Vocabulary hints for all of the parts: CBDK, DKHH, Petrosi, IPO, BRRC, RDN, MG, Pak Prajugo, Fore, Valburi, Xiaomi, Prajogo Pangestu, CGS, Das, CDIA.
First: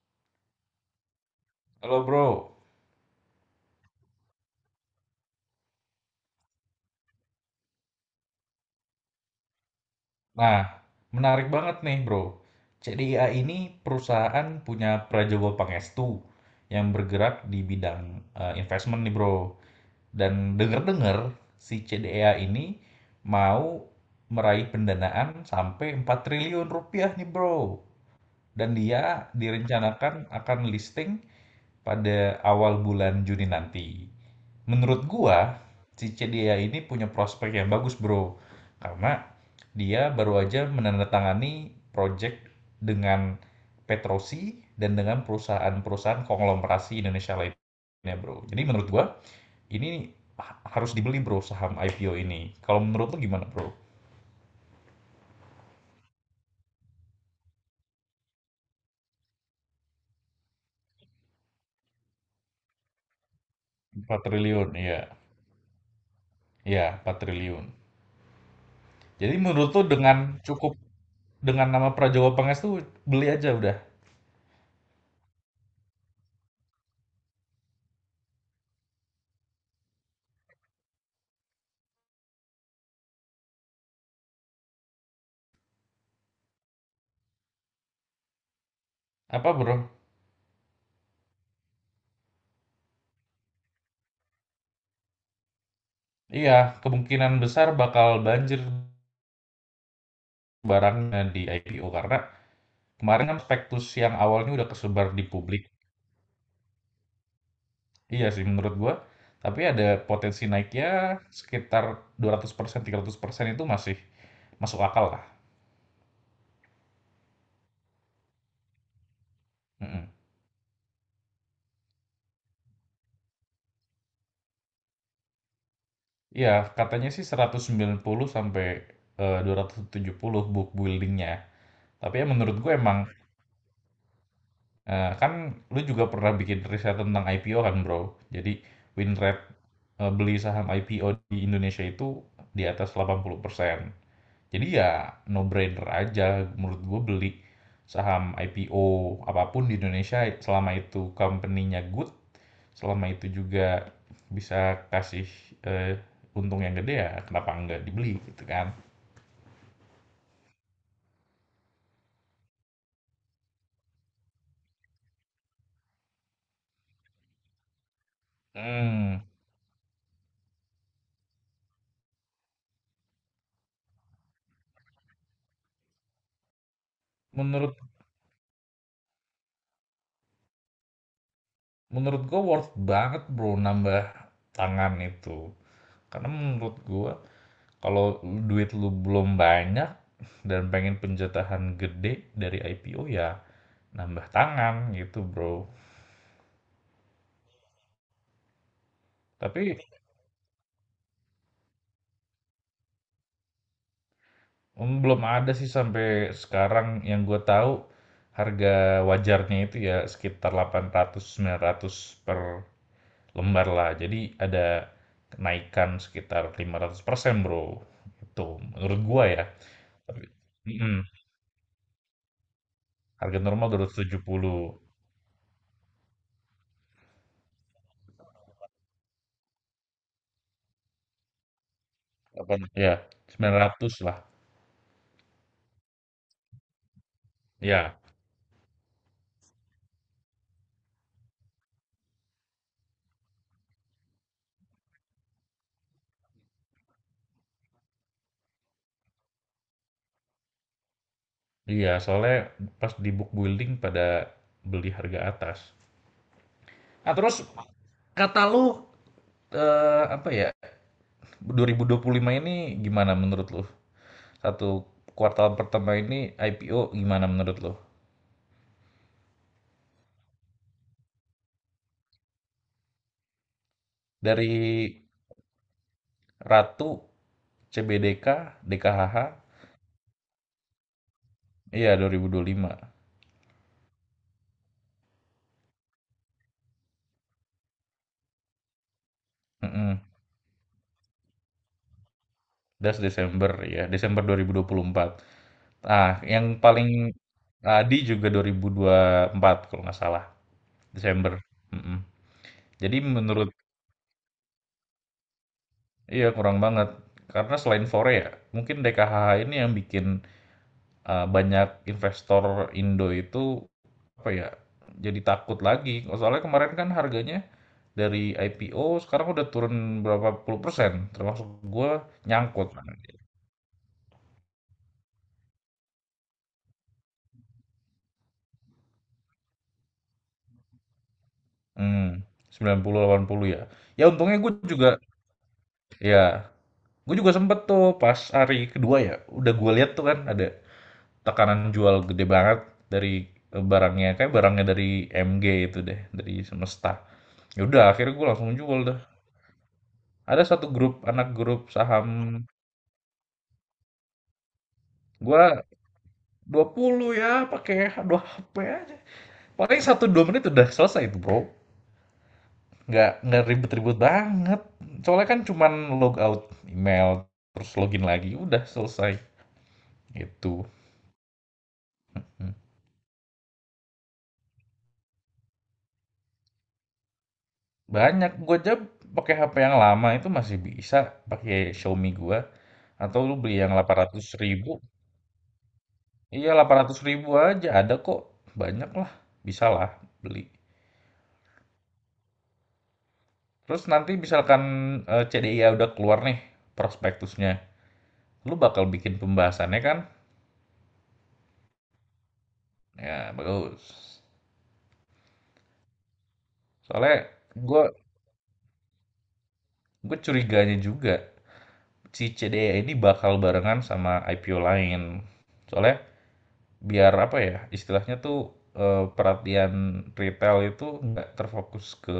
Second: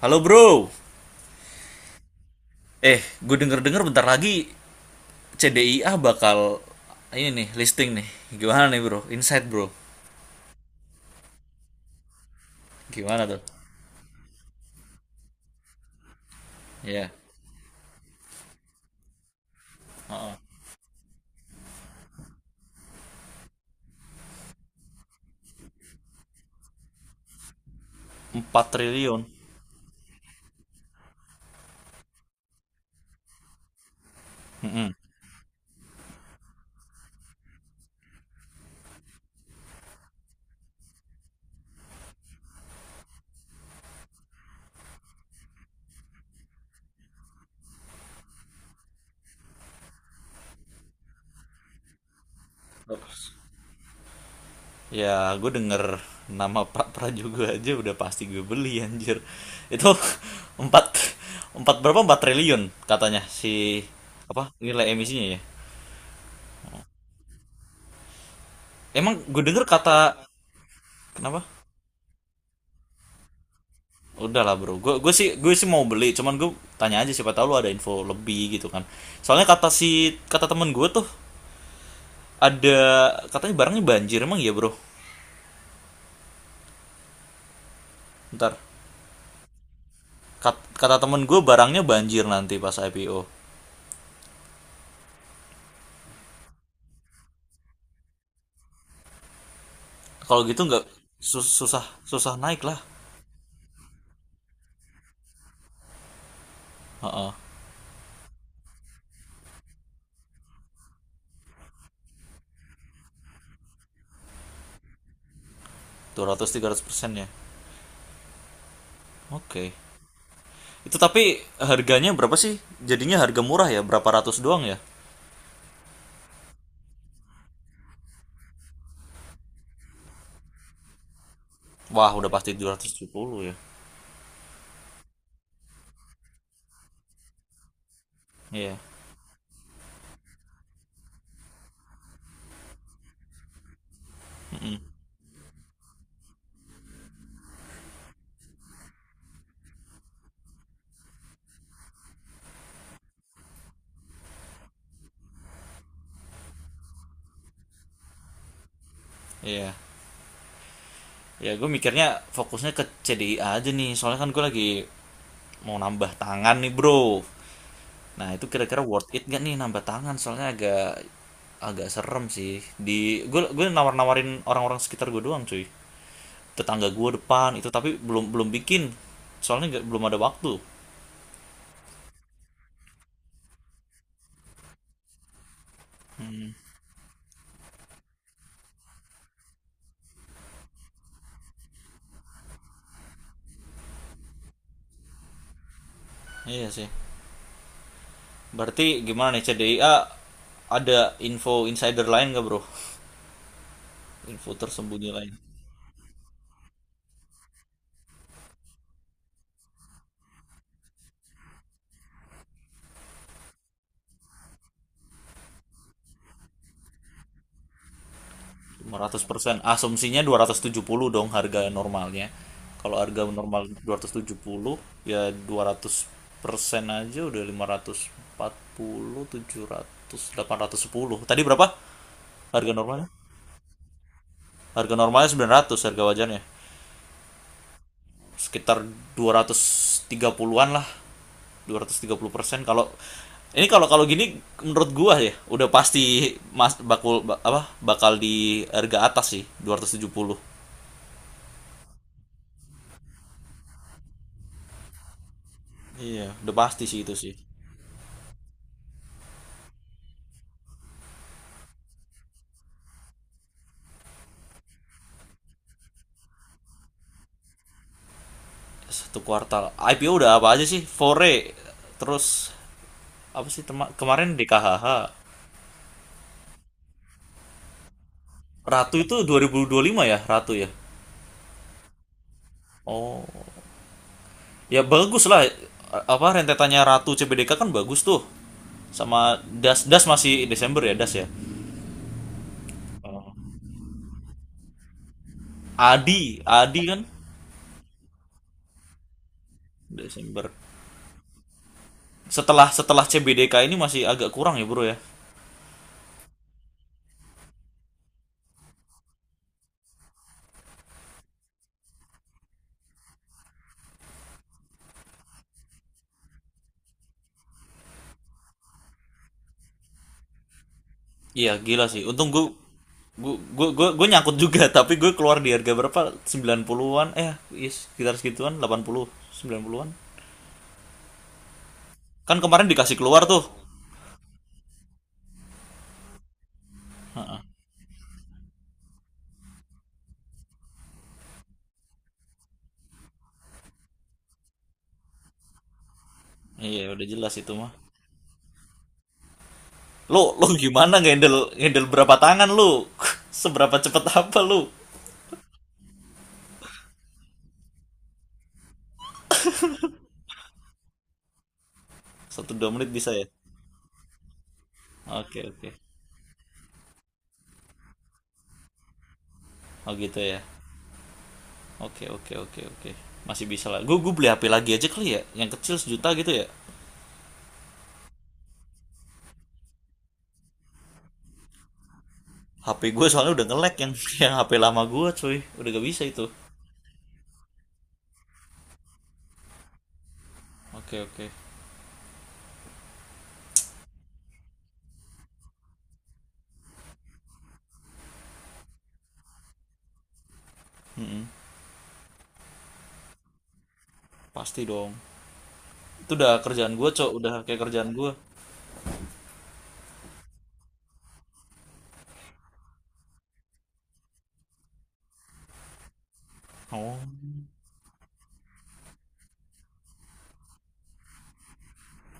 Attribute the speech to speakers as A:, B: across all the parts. A: Halo bro.
B: Halo bro,
A: Eh, gue denger-denger bentar lagi C D I CDIA bakal ini nih listing nih. Gimana nih bro? Insight bro.
B: nah menarik banget nih bro. CDIA
A: Gimana tuh?
B: ini perusahaan punya Prajogo Pangestu yang
A: Ya.
B: bergerak di bidang investment nih bro. Dan denger-dengar si CDIA ini mau meraih pendanaan sampai 4 triliun rupiah nih bro.
A: Empat
B: Dan
A: triliun.
B: dia direncanakan akan listing pada awal bulan Juni nanti.
A: Mm-mm.
B: Menurut gua, si Cedia ini punya prospek yang bagus, Bro. Karena dia baru aja menandatangani project dengan Petrosi dan dengan perusahaan-perusahaan konglomerasi Indonesia lainnya, Bro. Jadi menurut gua, ini harus dibeli, Bro, saham IPO ini. Kalau menurut lu gimana, Bro?
A: Ya, gue denger nama Pak Prajugo aja udah pasti gue beli anjir. Itu 4 4 berapa? Empat triliun katanya si
B: 4
A: apa?
B: triliun,
A: Nilai
B: iya.
A: emisinya ya.
B: Iya, 4 triliun.
A: Emang
B: Jadi
A: gue denger
B: menurut lu
A: kata
B: dengan cukup
A: kenapa?
B: dengan nama Prajawa Pangestu beli aja udah.
A: Udah lah bro, gue sih mau beli, cuman gue tanya aja siapa tahu lu ada info lebih gitu kan. Soalnya kata si kata temen gue tuh ada katanya barangnya banjir emang ya bro. Ntar
B: Apa, Bro?
A: Kata temen gue barangnya banjir nanti pas IPO.
B: Iya, kemungkinan besar bakal banjir
A: Kalau gitu nggak
B: barangnya di
A: susah
B: IPO karena
A: susah naik lah.
B: kemarin kan spektus yang awalnya udah kesebar di publik.
A: Heeh,
B: Iya sih menurut gua, tapi ada potensi naiknya sekitar 200%, 300% itu masih masuk akal lah.
A: 200-300 persen ya. Oke.
B: Mm-mm.
A: Itu tapi harganya berapa sih? Jadinya harga murah ya, berapa ratus doang ya?
B: Iya, katanya sih 190 sampai 270 book buildingnya.
A: Wah
B: Tapi ya
A: udah pasti
B: menurut
A: dua
B: gue
A: ratus
B: emang
A: tujuh puluh ya.
B: kan lu juga pernah bikin riset tentang IPO kan bro. Jadi
A: Iya,
B: win rate beli saham IPO di Indonesia itu di atas 80%. Jadi ya no brainer aja menurut gue beli saham IPO apapun di Indonesia selama itu company-nya good, selama itu juga bisa kasih, eee, untung yang gede ya kenapa nggak dibeli gitu kan.
A: iya. Ya gue mikirnya fokusnya ke C D I aja nih soalnya kan gue lagi mau nambah tangan nih bro, nah itu kira-kira worth
B: Hmm,
A: it gak nih nambah tangan soalnya agak agak serem sih di gue nawar-nawarin orang-orang sekitar gue doang cuy, tetangga gue depan itu,
B: menurut
A: tapi belum belum bikin soalnya belum ada waktu.
B: menurut gue worth banget Bro nambah tangan itu. Karena menurut gue kalau duit lu belum banyak dan pengen penjatahan gede dari IPO ya nambah tangan gitu, Bro.
A: Iya sih, berarti gimana nih C D I
B: Tapi
A: a, ada info insider lain gak bro, info tersembunyi
B: belum
A: lain.
B: ada sih sampai sekarang yang gue tahu harga wajarnya itu ya sekitar 800 900 per lembar lah. Jadi ada kenaikan sekitar 500% Bro. Itu
A: Lima
B: menurut
A: ratus
B: gua ya.
A: persen asumsinya
B: Tapi,
A: dua ratus tujuh
B: mm-mm.
A: puluh dong harga normalnya. Kalau harga
B: Harga
A: normal
B: normal
A: dua ratus tujuh
B: 270.
A: puluh ya dua ratus persen aja udah lima ratus ratus empat puluh tujuh ratus, delapan ratus sepuluh tadi berapa harga
B: Ya,
A: normalnya.
B: 900 lah.
A: Harga normalnya sembilan ratus, harga wajarnya
B: Ya.
A: sekitar dua ratus tiga puluhan lah, 230% kalau ini. Kalau kalau gini menurut gua ya udah pasti mas bakul ba- apa bakal di harga atas sih dua ratus tujuh puluh.
B: Iya, soalnya pas di book building pada beli harga atas.
A: Iya, udah pasti sih
B: Nah,
A: itu sih.
B: terus kata lu apa ya? 2025 ini gimana menurut lu? Satu kuartal pertama ini IPO gimana menurut lu?
A: Satu kuartal. I P IPO udah apa aja sih? Fore, terus apa sih kemarin D
B: Dari
A: K H H.
B: Ratu, CBDK,
A: Ratu itu
B: DKHH,
A: dua 2025 ya, Ratu ya.
B: iya 2025.
A: Oh. Ya bagus lah. Apa rentetannya Ratu C B D K kan bagus tuh. Sama Das,
B: Mm-mm.
A: Das masih Desember ya, Das ya.
B: Das
A: Oh.
B: Desember ya, Desember 2024. Ah
A: Adi,
B: yang
A: Adi
B: paling
A: kan
B: Adi juga 2024 kalau nggak salah,
A: Desember.
B: Desember. Mm-mm.
A: Setelah
B: Jadi
A: setelah C B D
B: menurut
A: K ini masih agak kurang ya, Bro ya.
B: Iya, kurang banget. Karena selain Fore ya, mungkin DKHH ini yang bikin banyak investor Indo itu apa ya? Jadi takut lagi. Soalnya kemarin kan harganya dari IPO sekarang udah turun berapa puluh persen, termasuk
A: Iya gila
B: gua
A: sih. Untung gue,
B: nyangkut kan.
A: gue nyangkut juga tapi gue keluar di harga berapa? 90-an eh iya, sekitar segituan 80 90-an.
B: Hmm,
A: Kan kemarin
B: sembilan
A: dikasih
B: puluh delapan
A: keluar tuh.
B: puluh ya. Ya untungnya gue juga, ya, gue juga sempet tuh pas hari kedua ya, udah gue lihat tuh kan ada tekanan jual gede banget dari barangnya kayak barangnya dari MG itu deh dari
A: Iya
B: semesta.
A: udah jelas itu mah.
B: Yaudah, akhirnya gue langsung jual dah.
A: Lu
B: Ada
A: lu
B: satu grup
A: gimana
B: anak
A: ngehandle
B: grup
A: ngehandle
B: saham
A: berapa tangan lu? Seberapa cepet apa lu?
B: gue 20 ya pakai 2 HP aja paling 1 sampai 2 menit udah selesai itu bro.
A: Satu dua menit
B: nggak
A: bisa ya?
B: nggak ribet-ribet banget soalnya kan
A: Oke oke.
B: cuman log out email terus login lagi udah selesai
A: Oh gitu ya.
B: gitu.
A: Oke oke oke oke. Masih bisa lah. Gue beli HP lagi aja kali ya. Yang kecil sejuta gitu ya.
B: Banyak, gue aja pakai HP yang lama itu masih bisa pakai Xiaomi gua
A: HP gue
B: atau
A: soalnya
B: lu
A: udah
B: beli yang
A: nge-lag yang
B: 800.000
A: yang HP
B: ribu.
A: lama gue cuy. Udah gak bisa itu.
B: Iya 800.000 ribu aja ada kok. Banyak lah, bisa lah beli.
A: Oke oke.
B: Terus nanti misalkan CDIA udah keluar nih prospektusnya. Lu bakal bikin pembahasannya kan?
A: Mm-mm.
B: Ya bagus.
A: Pasti dong. Itu udah kerjaan gue, cok.
B: Soalnya
A: Udah kayak
B: gue
A: kerjaan gue.
B: gue curiganya juga si CDIA ini bakal barengan sama IPO lain. Soalnya
A: Oh,
B: biar apa ya, istilahnya tuh, perhatian retail itu nggak terfokus ke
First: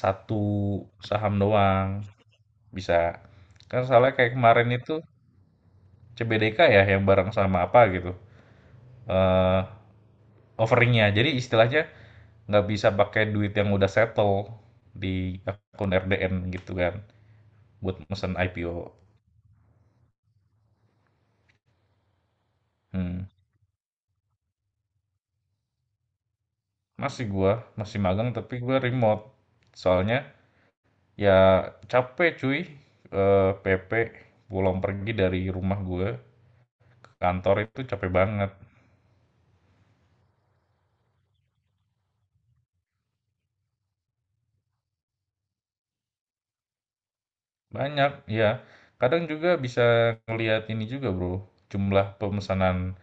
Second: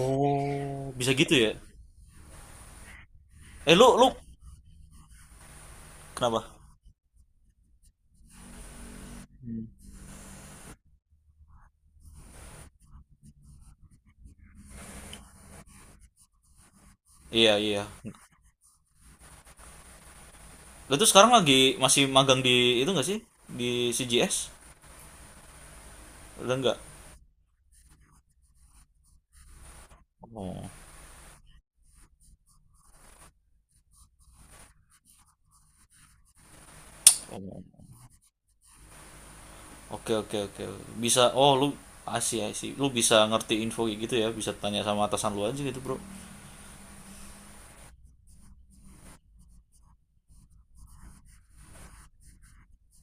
B: satu
A: bisa gitu
B: saham
A: ya?
B: doang, bisa
A: Eh
B: kan
A: lu lu
B: soalnya kayak kemarin itu
A: kenapa?
B: CBDK ya yang bareng sama apa gitu, eee, offering. Jadi istilahnya nggak bisa pakai duit yang udah settle di akun RDN gitu kan,
A: Iya iya.
B: buat mesen IPO.
A: Lu tuh sekarang lagi masih magang di itu nggak sih?
B: Mhm,
A: Di CGS? Udah nggak?
B: masih gua, masih magang tapi gua remote. Soalnya
A: Oh,
B: Ya capek cuy. PP pulang pergi dari rumah gue ke kantor
A: oh.
B: itu capek banget.
A: Oke oke oke. Bisa. Oh lu asih asih. Lu bisa ngerti info kayak gitu ya? Bisa tanya sama atasan lu aja gitu bro.
B: Banyak, ya. Kadang juga bisa ngelihat ini juga bro, jumlah pemesanan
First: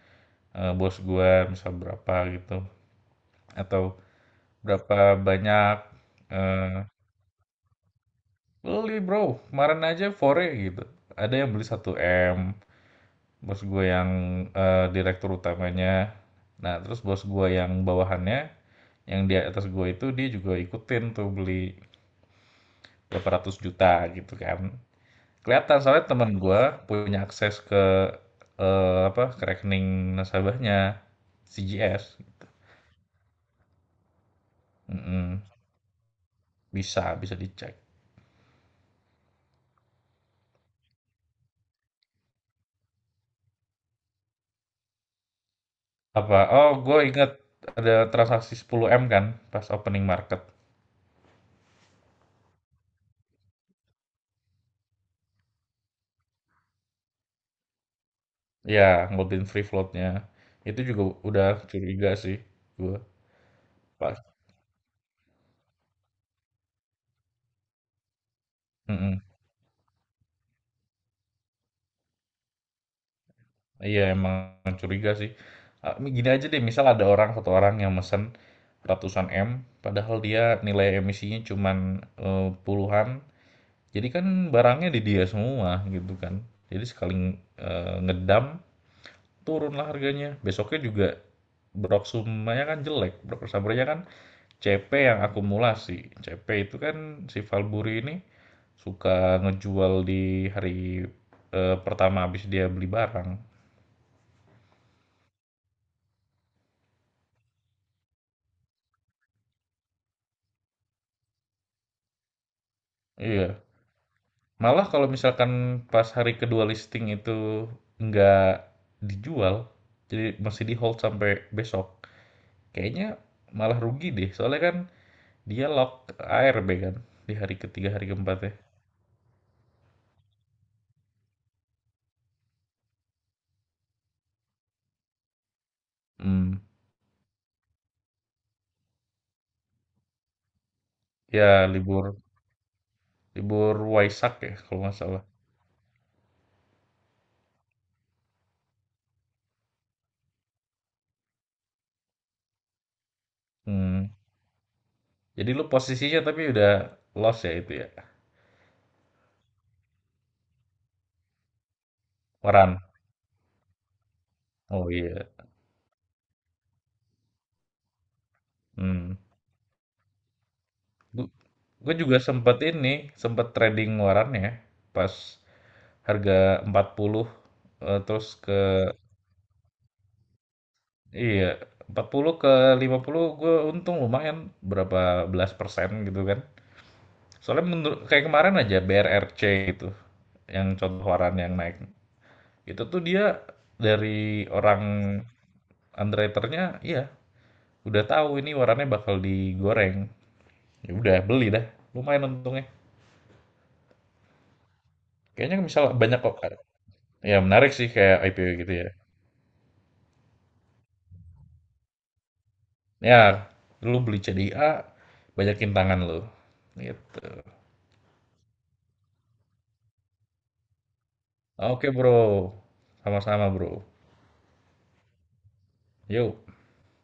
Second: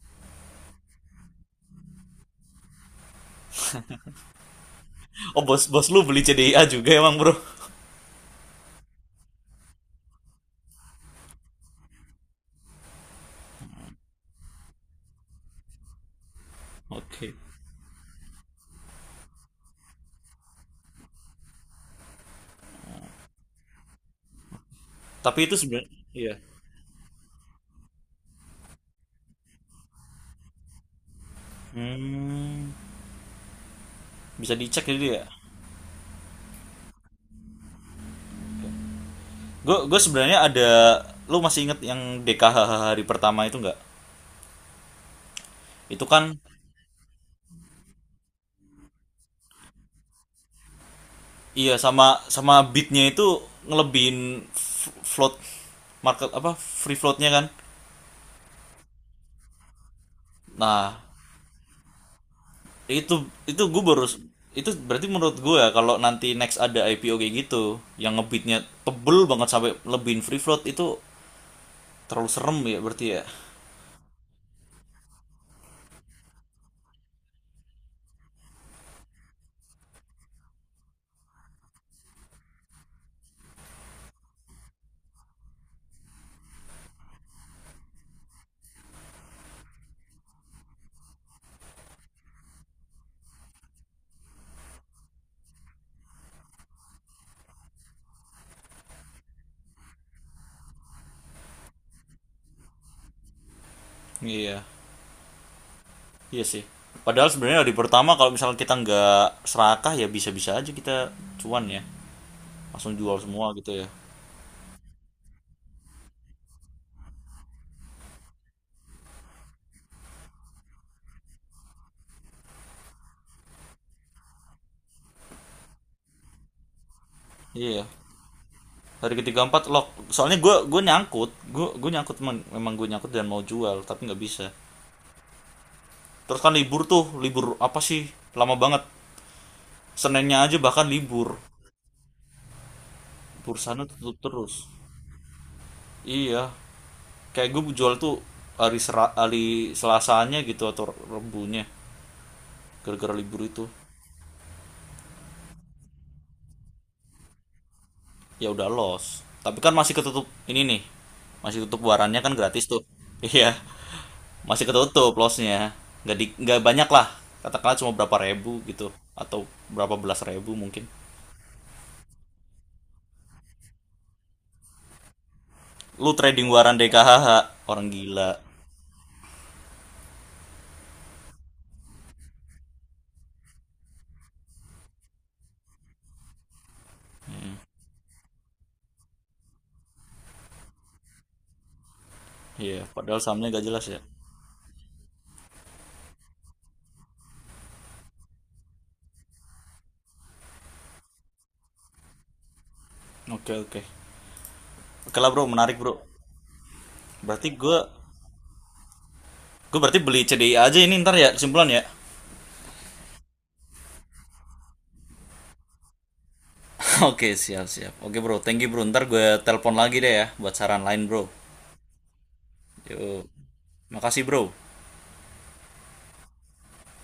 B: bos gue misal berapa gitu. Atau berapa
A: Oh bos
B: banyak
A: bos lu beli CDIA
B: eh,
A: juga emang bro?
B: beli bro, kemarin aja fore gitu. Ada yang beli 1 M bos gue yang direktur utamanya. Nah terus bos
A: Oke.
B: gue yang bawahannya yang di atas gue itu dia juga ikutin tuh beli berapa ratus juta gitu kan.
A: Tapi itu
B: Kelihatan
A: sebenarnya.
B: soalnya temen
A: Iya.
B: gue punya akses ke apa ke rekening nasabahnya CGS.
A: Hmm, bisa dicek jadi ya?
B: Mm-mm. Bisa bisa dicek.
A: Gue sebenarnya ada, lu masih inget yang DKHH hari pertama itu nggak? Itu kan
B: Apa? Oh, gue inget ada transaksi 10M kan pas opening market.
A: iya, sama sama beatnya itu ngelebihin float market apa free floatnya kan.
B: Ya, ngobrolin free floatnya. Itu
A: Nah
B: juga udah curiga sih gue.
A: itu itu gue baru
B: Pas.
A: itu, berarti menurut gue ya, kalau nanti next ada IPO kayak gitu yang ngebeatnya tebel banget sampai lebihin free float itu terlalu serem ya berarti ya.
B: Iya emang curiga sih. Ah, gini aja deh, misal ada orang satu orang yang mesen ratusan M, padahal dia nilai emisinya cuman puluhan. Jadi kan barangnya di dia semua gitu kan. Jadi sekali ngedam turunlah harganya. Besoknya juga Broksumanya kan jelek, Broksumbernya kan CP yang akumulasi. CP itu kan si Valburi ini suka ngejual di hari pertama habis dia beli barang.
A: Iya iya sih. Padahal sebenarnya hari pertama kalau misalnya kita nggak serakah ya bisa-bisa aja kita cuan ya, langsung jual semua
B: Iya,
A: gitu ya.
B: malah kalau misalkan pas hari kedua listing itu nggak dijual, jadi masih di hold sampai besok, kayaknya malah rugi deh. Soalnya kan dia lock ARB kan di hari
A: Iya
B: ketiga, hari keempatnya.
A: hari ketiga empat lock, soalnya gue nyangkut, gue nyangkut memang, memang gue nyangkut dan mau jual tapi nggak bisa. Terus kan
B: Hmm.
A: libur tuh, libur apa sih, lama banget, senennya aja bahkan libur,
B: Ya libur libur
A: bursanya tutup
B: Waisak ya
A: terus.
B: kalau nggak salah.
A: Iya kayak gue jual tuh hari sera, hari selasanya gitu atau rebunya, gara-gara libur itu.
B: Hmm. Jadi lu posisinya tapi udah loss ya itu ya.
A: Ya udah los tapi kan masih ketutup ini nih, masih tutup warannya kan gratis
B: Waran.
A: tuh. Iya masih
B: Oh
A: ketutup
B: iya.
A: lossnya, nggak nggak banyak lah, katakanlah cuma berapa ribu gitu
B: Hmm.
A: atau berapa belas ribu mungkin.
B: Gue juga sempet trading waran ya pas
A: Lu trading
B: harga
A: waran
B: 40
A: DKHH, orang
B: eh,
A: gila,
B: terus Iya, 40 ke 50 gue untung lumayan berapa belas persen gitu kan. Soalnya menurut kayak kemarin aja BRRC gitu, yang contoh waran yang naik.
A: iya
B: Itu tuh
A: padahal
B: dia
A: sahamnya nggak jelas ya.
B: dari orang underwriternya, iya udah tahu ini warannya bakal digoreng. Ya udah beli dah, lumayan untungnya.
A: Oke okay, oke okay. Oke lah bro,
B: Kayaknya
A: menarik
B: misal
A: bro.
B: banyak kok. Ya
A: Berarti
B: menarik sih
A: gua,
B: kayak IPO gitu ya.
A: gue berarti beli CDI aja ini ntar ya, kesimpulan ya.
B: Ya, lu beli CDA, banyakin tangan lu.
A: Oke
B: Gitu.
A: okay, siap siap oke okay, bro thank you bro, ntar gue telepon lagi deh ya buat saran lain bro.
B: Oke bro,
A: Yuk,
B: sama-sama bro.
A: makasih bro.
B: Yuk.